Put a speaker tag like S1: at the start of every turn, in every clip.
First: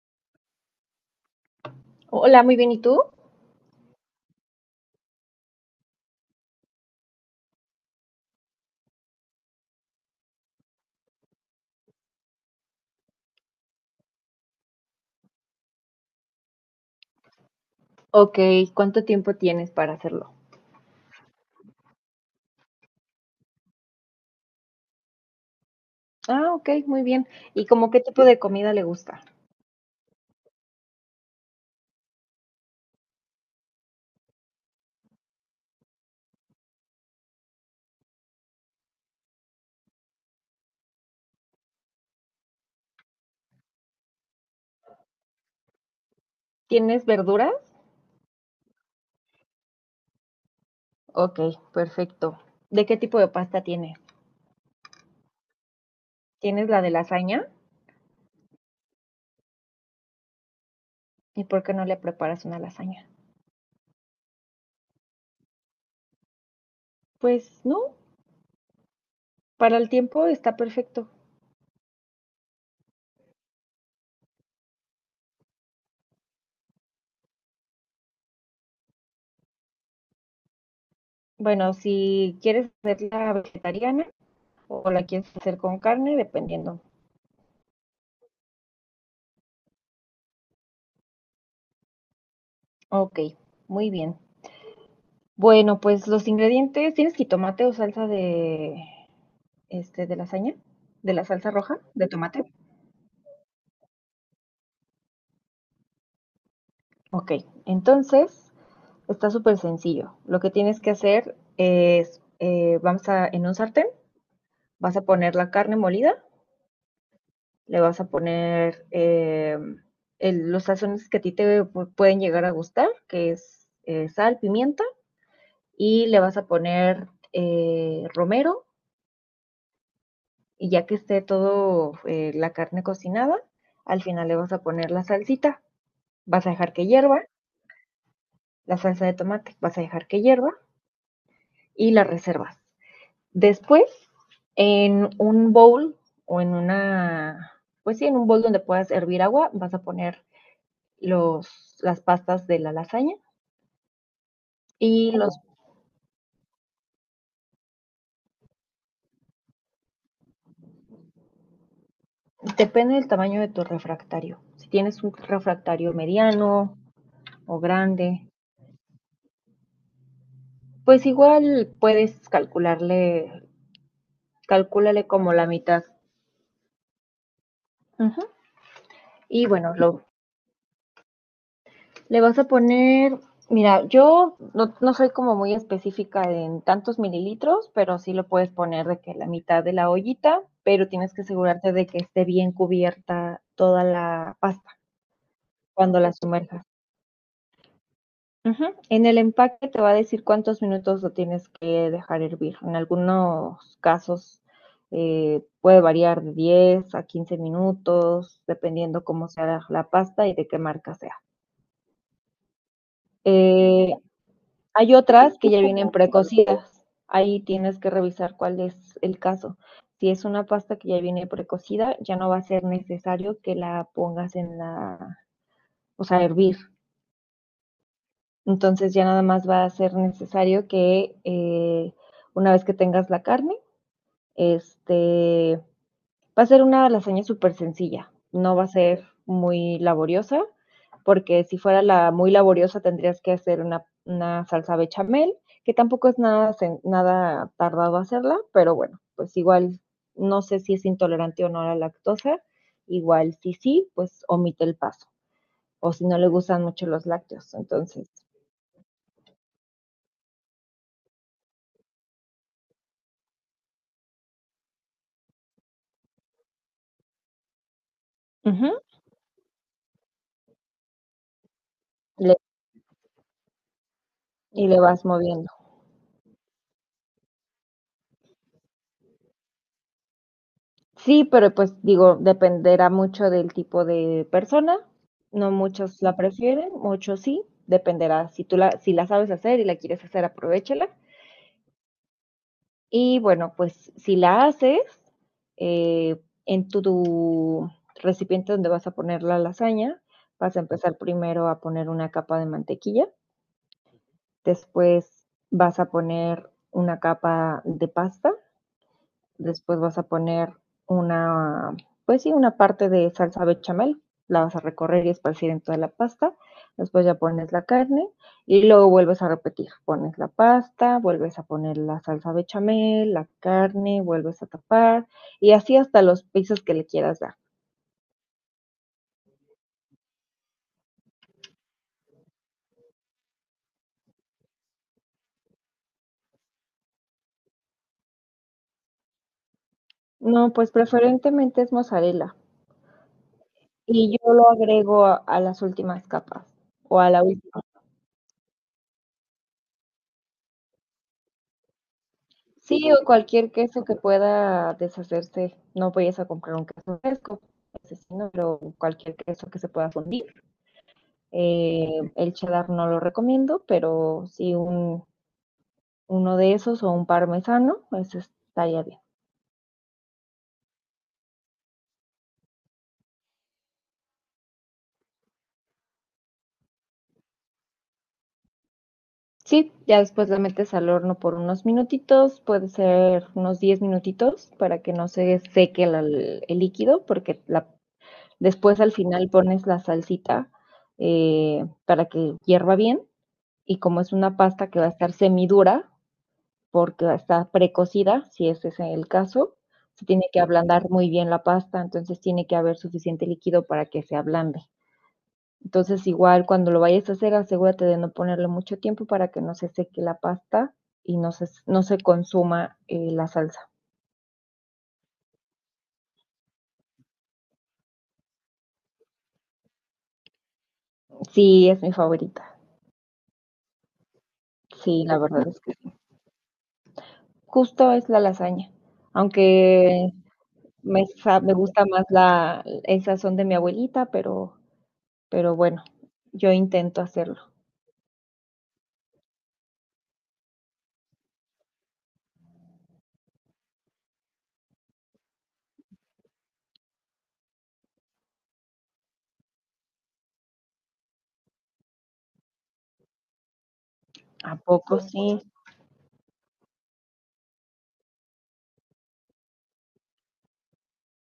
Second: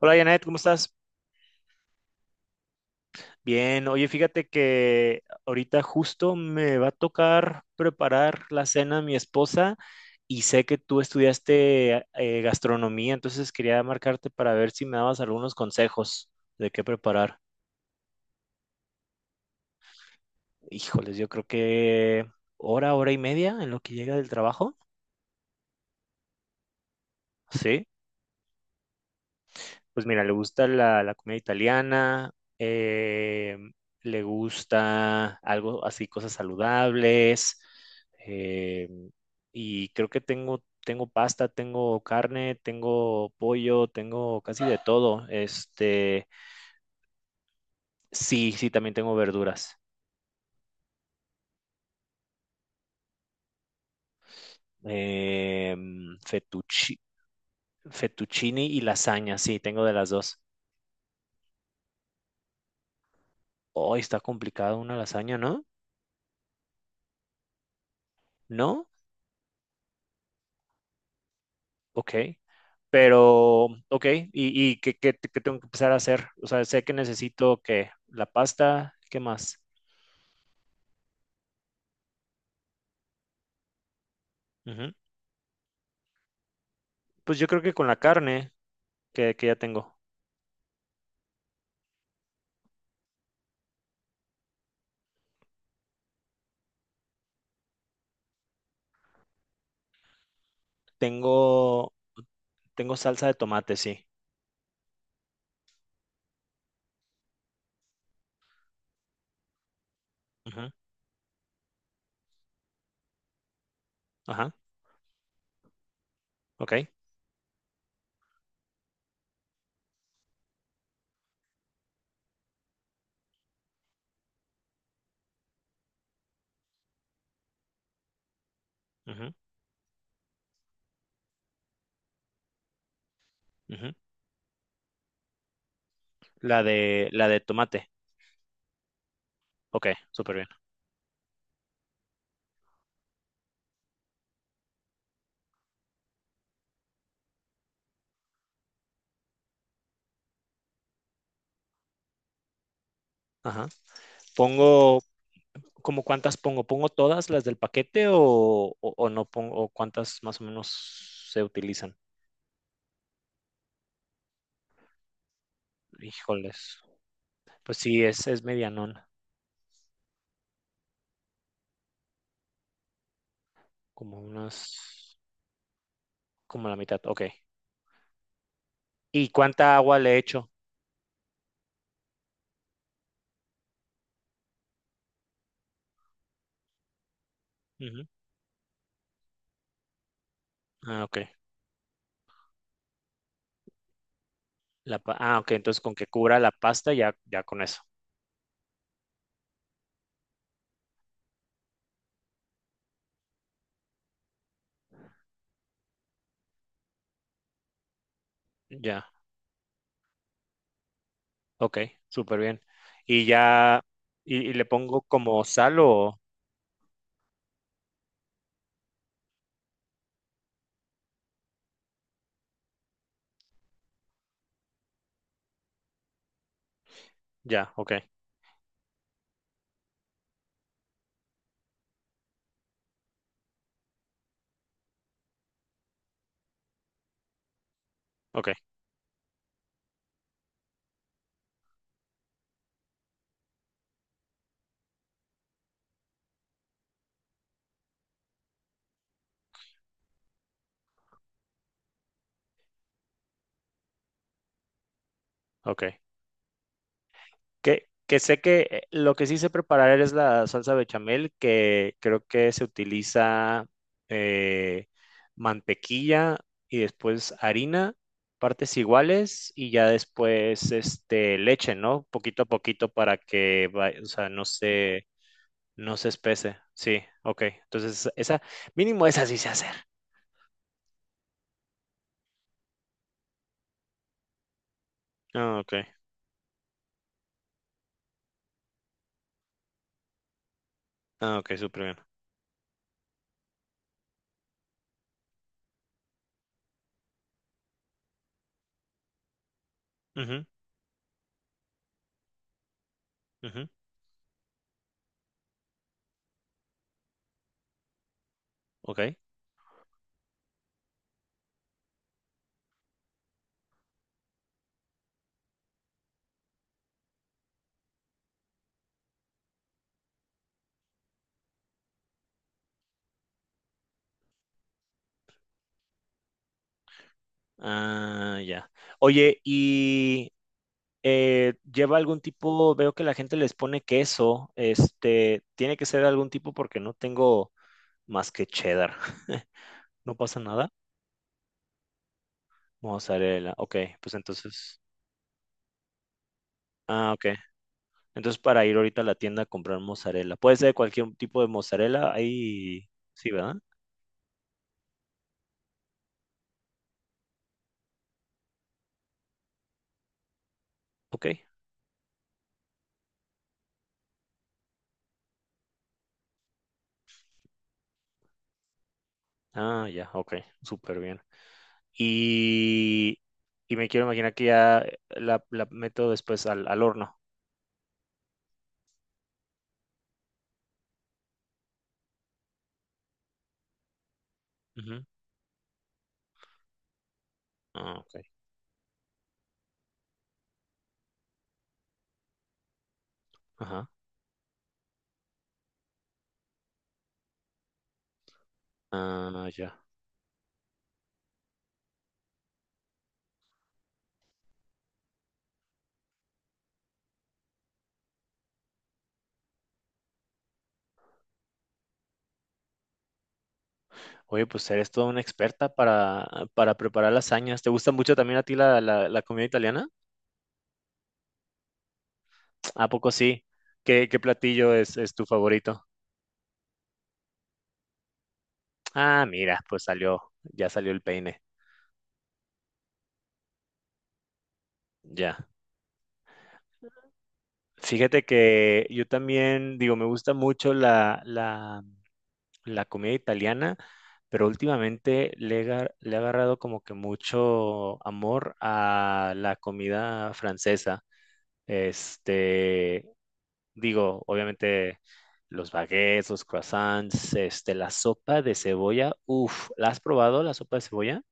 S1: Hola Janet, ¿cómo estás?
S2: Hola, muy bien, ¿y tú?
S1: Bien, oye, fíjate que ahorita justo me va a tocar preparar la cena a mi esposa y sé que tú estudiaste gastronomía, entonces quería marcarte para ver si me dabas algunos consejos de qué preparar.
S2: Ok, ¿cuánto tiempo tienes para hacerlo?
S1: Híjoles, yo creo que hora y media en lo que llega del trabajo.
S2: Ah, ok, muy bien. ¿Y
S1: Sí.
S2: como qué tipo de comida le gusta?
S1: Pues mira, le gusta la comida italiana, eh, le gusta algo así, cosas saludables, eh, y creo que tengo pasta, tengo carne, tengo pollo, tengo casi de todo. Este,
S2: ¿Tienes verduras?
S1: sí, sí, también tengo verduras.
S2: Ok, perfecto. ¿De qué tipo de pasta tiene?
S1: Eh,
S2: ¿Tienes la de
S1: fettucci-
S2: lasaña?
S1: fettuccini y lasaña, sí, tengo de las dos.
S2: ¿Y por qué no le preparas una lasaña?
S1: Hoy está complicado una lasaña, ¿no?
S2: Pues no,
S1: ¿No?
S2: para el tiempo está perfecto.
S1: Ok, pero, ok, ¿y qué tengo que empezar a hacer? O sea, sé que necesito que la pasta, ¿qué más?
S2: Bueno, si quieres hacerla vegetariana o
S1: Ujú.
S2: la quieres hacer con carne, dependiendo.
S1: Pues yo creo que con la carne que ya tengo.
S2: Ok, muy bien. Bueno, pues los ingredientes, ¿tienes jitomate o salsa de este, de lasaña, de la salsa roja,
S1: Tengo,
S2: de tomate?
S1: tengo salsa de tomate, sí.
S2: Ok, entonces está súper sencillo. Lo que
S1: Ujú,
S2: tienes que hacer es, vamos a, en un sartén,
S1: ajá,
S2: vas a poner la carne molida,
S1: ok.
S2: le vas a poner los sazones que a ti te pueden llegar a gustar, que es sal, pimienta, y le vas a poner romero,
S1: Ujú,
S2: y ya que esté todo la carne cocinada,
S1: ujú.
S2: al final le vas a poner la salsita, vas a dejar que hierva
S1: La de tomate.
S2: la salsa de tomate, vas a
S1: Ok,
S2: dejar que
S1: súper bien.
S2: hierva y la reservas. Después, en un bowl o en una, pues sí, en un bowl donde puedas hervir agua, vas a poner las pastas de la lasaña
S1: Ajá. Pongo,
S2: y los,
S1: ¿cómo cuántas pongo? ¿Pongo todas las del paquete o no pongo, o cuántas más o menos se utilizan?
S2: depende del tamaño de tu refractario. Si tienes un refractario mediano
S1: Híjoles.
S2: o
S1: Pues sí,
S2: grande,
S1: es medianón.
S2: pues igual puedes calcularle,
S1: Como unas,
S2: calcúlale como la mitad.
S1: como la mitad, ok.
S2: Uh -huh.
S1: ¿Y
S2: Y bueno,
S1: cuánta agua
S2: lo,
S1: le echo?
S2: le vas a poner, mira, yo no, no soy como muy específica en tantos mililitros, pero
S1: Ujú.
S2: sí lo puedes poner de que la mitad de la ollita, pero
S1: Ah,
S2: tienes que
S1: ok.
S2: asegurarte de que esté bien cubierta toda la pasta
S1: Ah, ok, entonces con
S2: cuando
S1: que
S2: la
S1: cubra la
S2: sumerjas.
S1: pasta ya, ya con eso.
S2: Ujú. En el empaque te va a decir cuántos minutos lo tienes que dejar hervir. En algunos casos puede variar de 10 a 15 minutos,
S1: Ya,
S2: dependiendo cómo sea la pasta y de qué marca sea.
S1: ok, súper bien. Y ya,
S2: Eh,
S1: y le
S2: Hay
S1: pongo
S2: otras
S1: como
S2: que ya
S1: sal
S2: vienen
S1: o
S2: precocidas. Ahí tienes que revisar cuál es el caso. Si es una pasta que ya viene precocida, ya no va a ser necesario que la pongas en la, o sea, hervir.
S1: ya, ok,
S2: Entonces ya nada más va a ser necesario que una vez que tengas la carne, este, va a ser una lasaña súper sencilla,
S1: ok,
S2: no va a ser muy laboriosa, porque si fuera la muy laboriosa tendrías que hacer una salsa bechamel, que tampoco es nada, nada tardado hacerla, pero bueno, pues igual no sé si es intolerante o no a la lactosa, igual si sí, pues omite el paso, o
S1: ok.
S2: si no le gustan mucho los lácteos, entonces
S1: Que sé que lo que sí sé preparar es la salsa bechamel, que creo que se utiliza eh, mantequilla y después harina, partes
S2: ujú,
S1: iguales y ya después este, leche, ¿no?
S2: le-
S1: Poquito a poquito para que o sea,
S2: y le vas moviendo.
S1: no se espese. Sí, ok. Entonces, esa, mínimo esa sí sé hacer.
S2: Sí, pero pues digo, dependerá mucho del tipo de persona. No
S1: Ah, ok.
S2: muchos la prefieren, muchos sí. Dependerá. Si tú la, si la sabes hacer y la quieres hacer, aprovechala.
S1: Ah, ok, súper bien.
S2: Y bueno, pues si la haces eh, en tu, tu recipiente donde vas a poner la lasaña,
S1: Ujú,
S2: vas a empezar primero a poner una capa de mantequilla,
S1: ujú,
S2: después vas a poner una capa de pasta.
S1: ok.
S2: Después vas a poner una, pues sí, una parte de salsa bechamel. La vas a recorrer y esparcir en toda la pasta. Después ya pones la carne y luego vuelves a repetir. Pones la pasta, vuelves a poner la salsa bechamel, la carne, vuelves a tapar y así hasta los pisos que le quieras dar.
S1: Ah, ya. Oye, y lleva algún tipo, veo que la gente les pone queso, este, tiene que ser algún tipo porque no tengo más que cheddar. No pasa
S2: No,
S1: nada.
S2: pues preferentemente es mozzarella
S1: Mozzarella, ok,
S2: y
S1: pues
S2: yo lo
S1: entonces,
S2: agrego a las últimas capas o a
S1: ah,
S2: la
S1: ok.
S2: última.
S1: Entonces para ir ahorita a la tienda a comprar mozzarella. Puede ser cualquier tipo de mozzarella, ahí
S2: Sí, o
S1: sí,
S2: cualquier
S1: ¿verdad?
S2: queso que pueda deshacerse. No vayas a comprar un queso fresco, ese sí, no, pero cualquier queso que se pueda fundir.
S1: Ok.
S2: Eh, el cheddar no lo recomiendo, pero sí un, uno de esos o un parmesano, ese estaría bien.
S1: Ah, ya, ok, súper bien. Y, y me quiero imaginar que ya la meto después al horno.
S2: Sí, ya después la metes al horno por unos minutitos, puede ser unos 10 minutitos para que
S1: Ujú.
S2: no se seque el líquido, porque
S1: Ah, ok.
S2: después al final pones la salsita para que hierva bien y
S1: Ajá.
S2: como es una pasta que va a estar semidura, porque va a estar precocida, si ese es el
S1: Ah,
S2: caso,
S1: ya.
S2: se tiene que ablandar muy bien la pasta, entonces tiene que haber suficiente líquido para que se ablande. Entonces igual cuando lo vayas a hacer, asegúrate de no ponerle mucho tiempo para que no se seque la pasta y no se, no se consuma la salsa.
S1: Oye, pues eres toda una experta para preparar lasañas. ¿Te gusta mucho también a ti la comida italiana?
S2: Sí, es mi favorita.
S1: ¿A poco sí? ¿Qué platillo
S2: Sí,
S1: es
S2: la
S1: tu
S2: verdad es que
S1: favorito?
S2: justo es la lasaña,
S1: Ah, mira, pues
S2: aunque
S1: salió, ya salió el
S2: me,
S1: peine.
S2: me gusta más la, esas son de mi abuelita, pero
S1: Ya.
S2: Pero bueno, yo intento hacerlo.
S1: Fíjate que yo también, digo, me gusta mucho la comida italiana, pero últimamente le he agarrado como que mucho amor a la comida francesa. Este, digo,
S2: ¿A
S1: obviamente
S2: poco sí, sí?
S1: los baguettes, los croissants, este, la sopa de cebolla. Uf, ¿la has probado la sopa de cebolla?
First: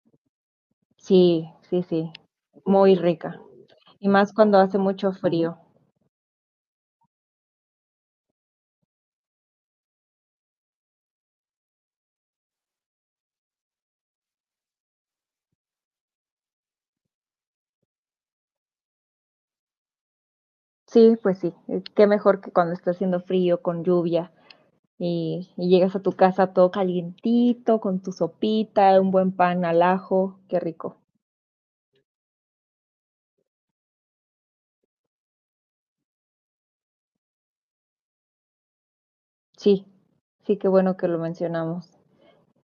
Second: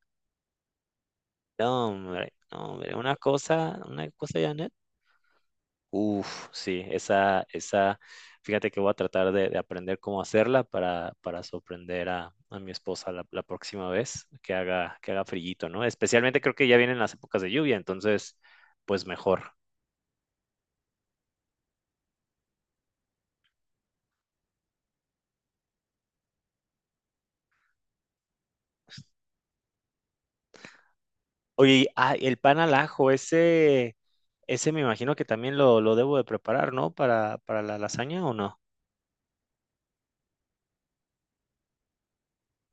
S2: Sí, sí,
S1: No,
S2: sí.
S1: hombre, no, hombre,
S2: Muy rica. Y
S1: una
S2: más
S1: cosa,
S2: cuando
S1: Janet.
S2: hace mucho frío.
S1: Uf, sí, esa, fíjate que voy a tratar de aprender cómo hacerla para sorprender a mi esposa la próxima vez que haga frillito, ¿no? Especialmente creo que ya vienen las épocas de lluvia, entonces, pues mejor.
S2: Sí, pues sí. Qué mejor que cuando está haciendo frío, con lluvia, y llegas a tu casa todo calientito, con tu sopita, un buen pan al ajo. Qué rico.
S1: Oye, y, ah, el pan al ajo, ese... Ese me imagino que también lo debo de preparar, ¿no? Para la lasaña o no.
S2: Sí, sí, qué bueno que lo mencionamos.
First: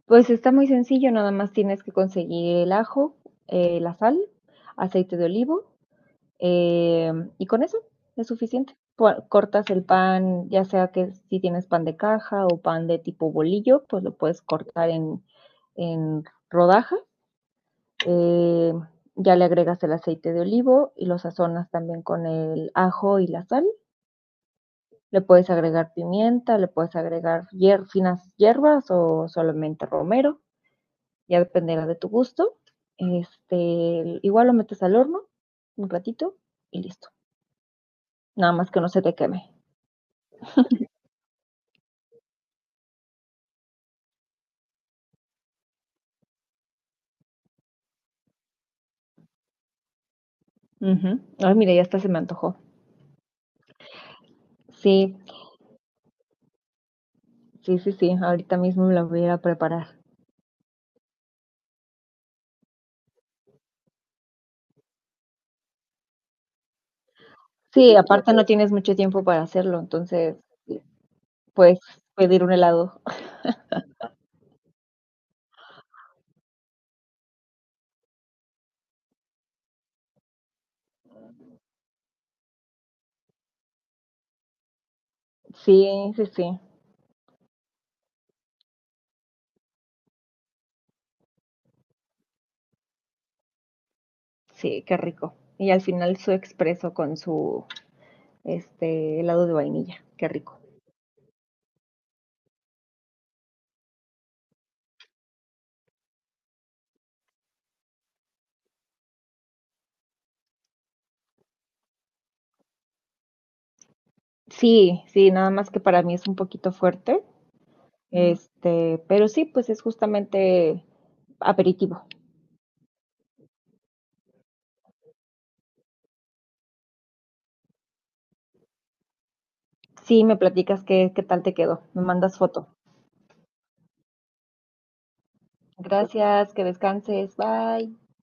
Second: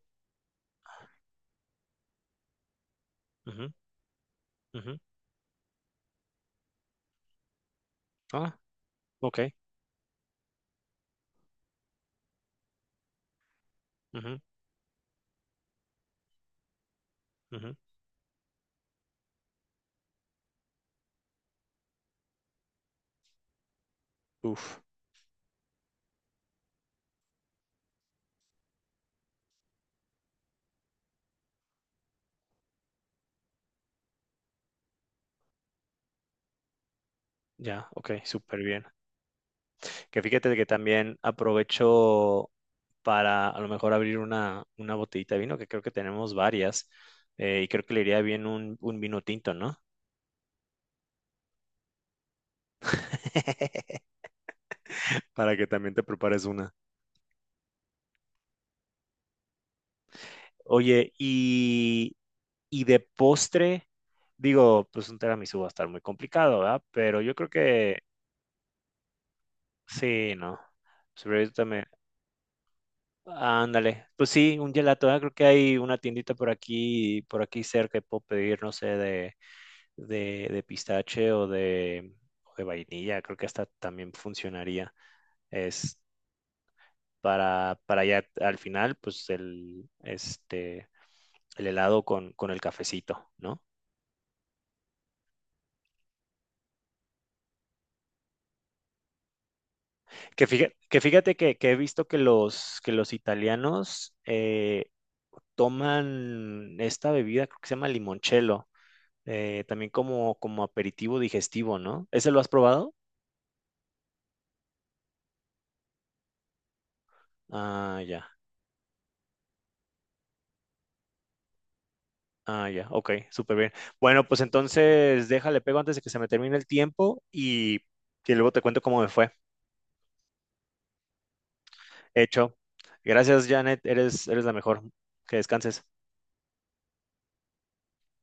S2: Pues está muy sencillo, nada más tienes que conseguir el ajo,
S1: Ujú,
S2: la sal,
S1: ujú.
S2: aceite de olivo. Eh, y con eso es
S1: Ah,
S2: suficiente.
S1: ok.
S2: Cortas el pan, ya sea que si tienes pan de caja o pan de tipo bolillo, pues lo
S1: Ujú,
S2: puedes cortar en rodajas.
S1: ujú.
S2: Eh, ya le agregas el aceite de olivo y lo sazonas también con el ajo y la sal.
S1: Uf,
S2: Le puedes agregar pimienta, le puedes agregar finas hierbas o solamente romero, ya dependerá de tu gusto. Este, igual lo metes al horno un ratito y listo.
S1: ya, ok,
S2: Nada
S1: súper
S2: más que
S1: bien.
S2: no se te queme.
S1: Que fíjate que también aprovecho para a lo mejor abrir una botellita de vino, que creo que tenemos varias, y creo que le iría bien un vino tinto, ¿no?
S2: Ujú. Ay, mira, ya hasta se me antojó. Sí,
S1: Para que también te prepares una.
S2: sí, sí, sí, ahorita mismo me la voy a ir a preparar.
S1: Oye, y de postre, digo, pues un tiramisú va a estar muy complicado, ¿verdad? Pero yo creo
S2: Sí, sí,
S1: que
S2: aparte no tienes mucho tiempo para hacerlo,
S1: sí,
S2: entonces
S1: no.
S2: sí,
S1: Sobre
S2: puedes
S1: también.
S2: pedir un helado.
S1: Ándale. Pues sí, un gelato. Ah, creo que hay una tiendita por aquí cerca que puedo pedir, no sé, de pistache o de vainilla. Creo que hasta también funcionaría. Es
S2: Sí, sí, sí,
S1: para ya al final, pues el, este, el helado con el cafecito, ¿no?
S2: sí, qué rico. Y al final su expreso con su este helado de vainilla, qué rico.
S1: Fíjate que he visto que que los italianos toman esta bebida, creo que se llama limoncello, también como, como aperitivo digestivo, ¿no? ¿Ese lo has probado?
S2: Sí, sí, nada más que para mí es un poquito fuerte,
S1: Ah, ya.
S2: este, pero sí, pues es justamente aperitivo.
S1: Ah, ya. Ok, súper bien. Bueno, pues entonces déjale pego antes de que se me termine el tiempo y luego te cuento cómo me fue.
S2: Sí, me platicas qué, qué tal te quedó, me mandas
S1: Hecho.
S2: foto.
S1: Gracias, Janet. Eres, eres la mejor. Que descanses.
S2: Gracias, que descanses. Bye.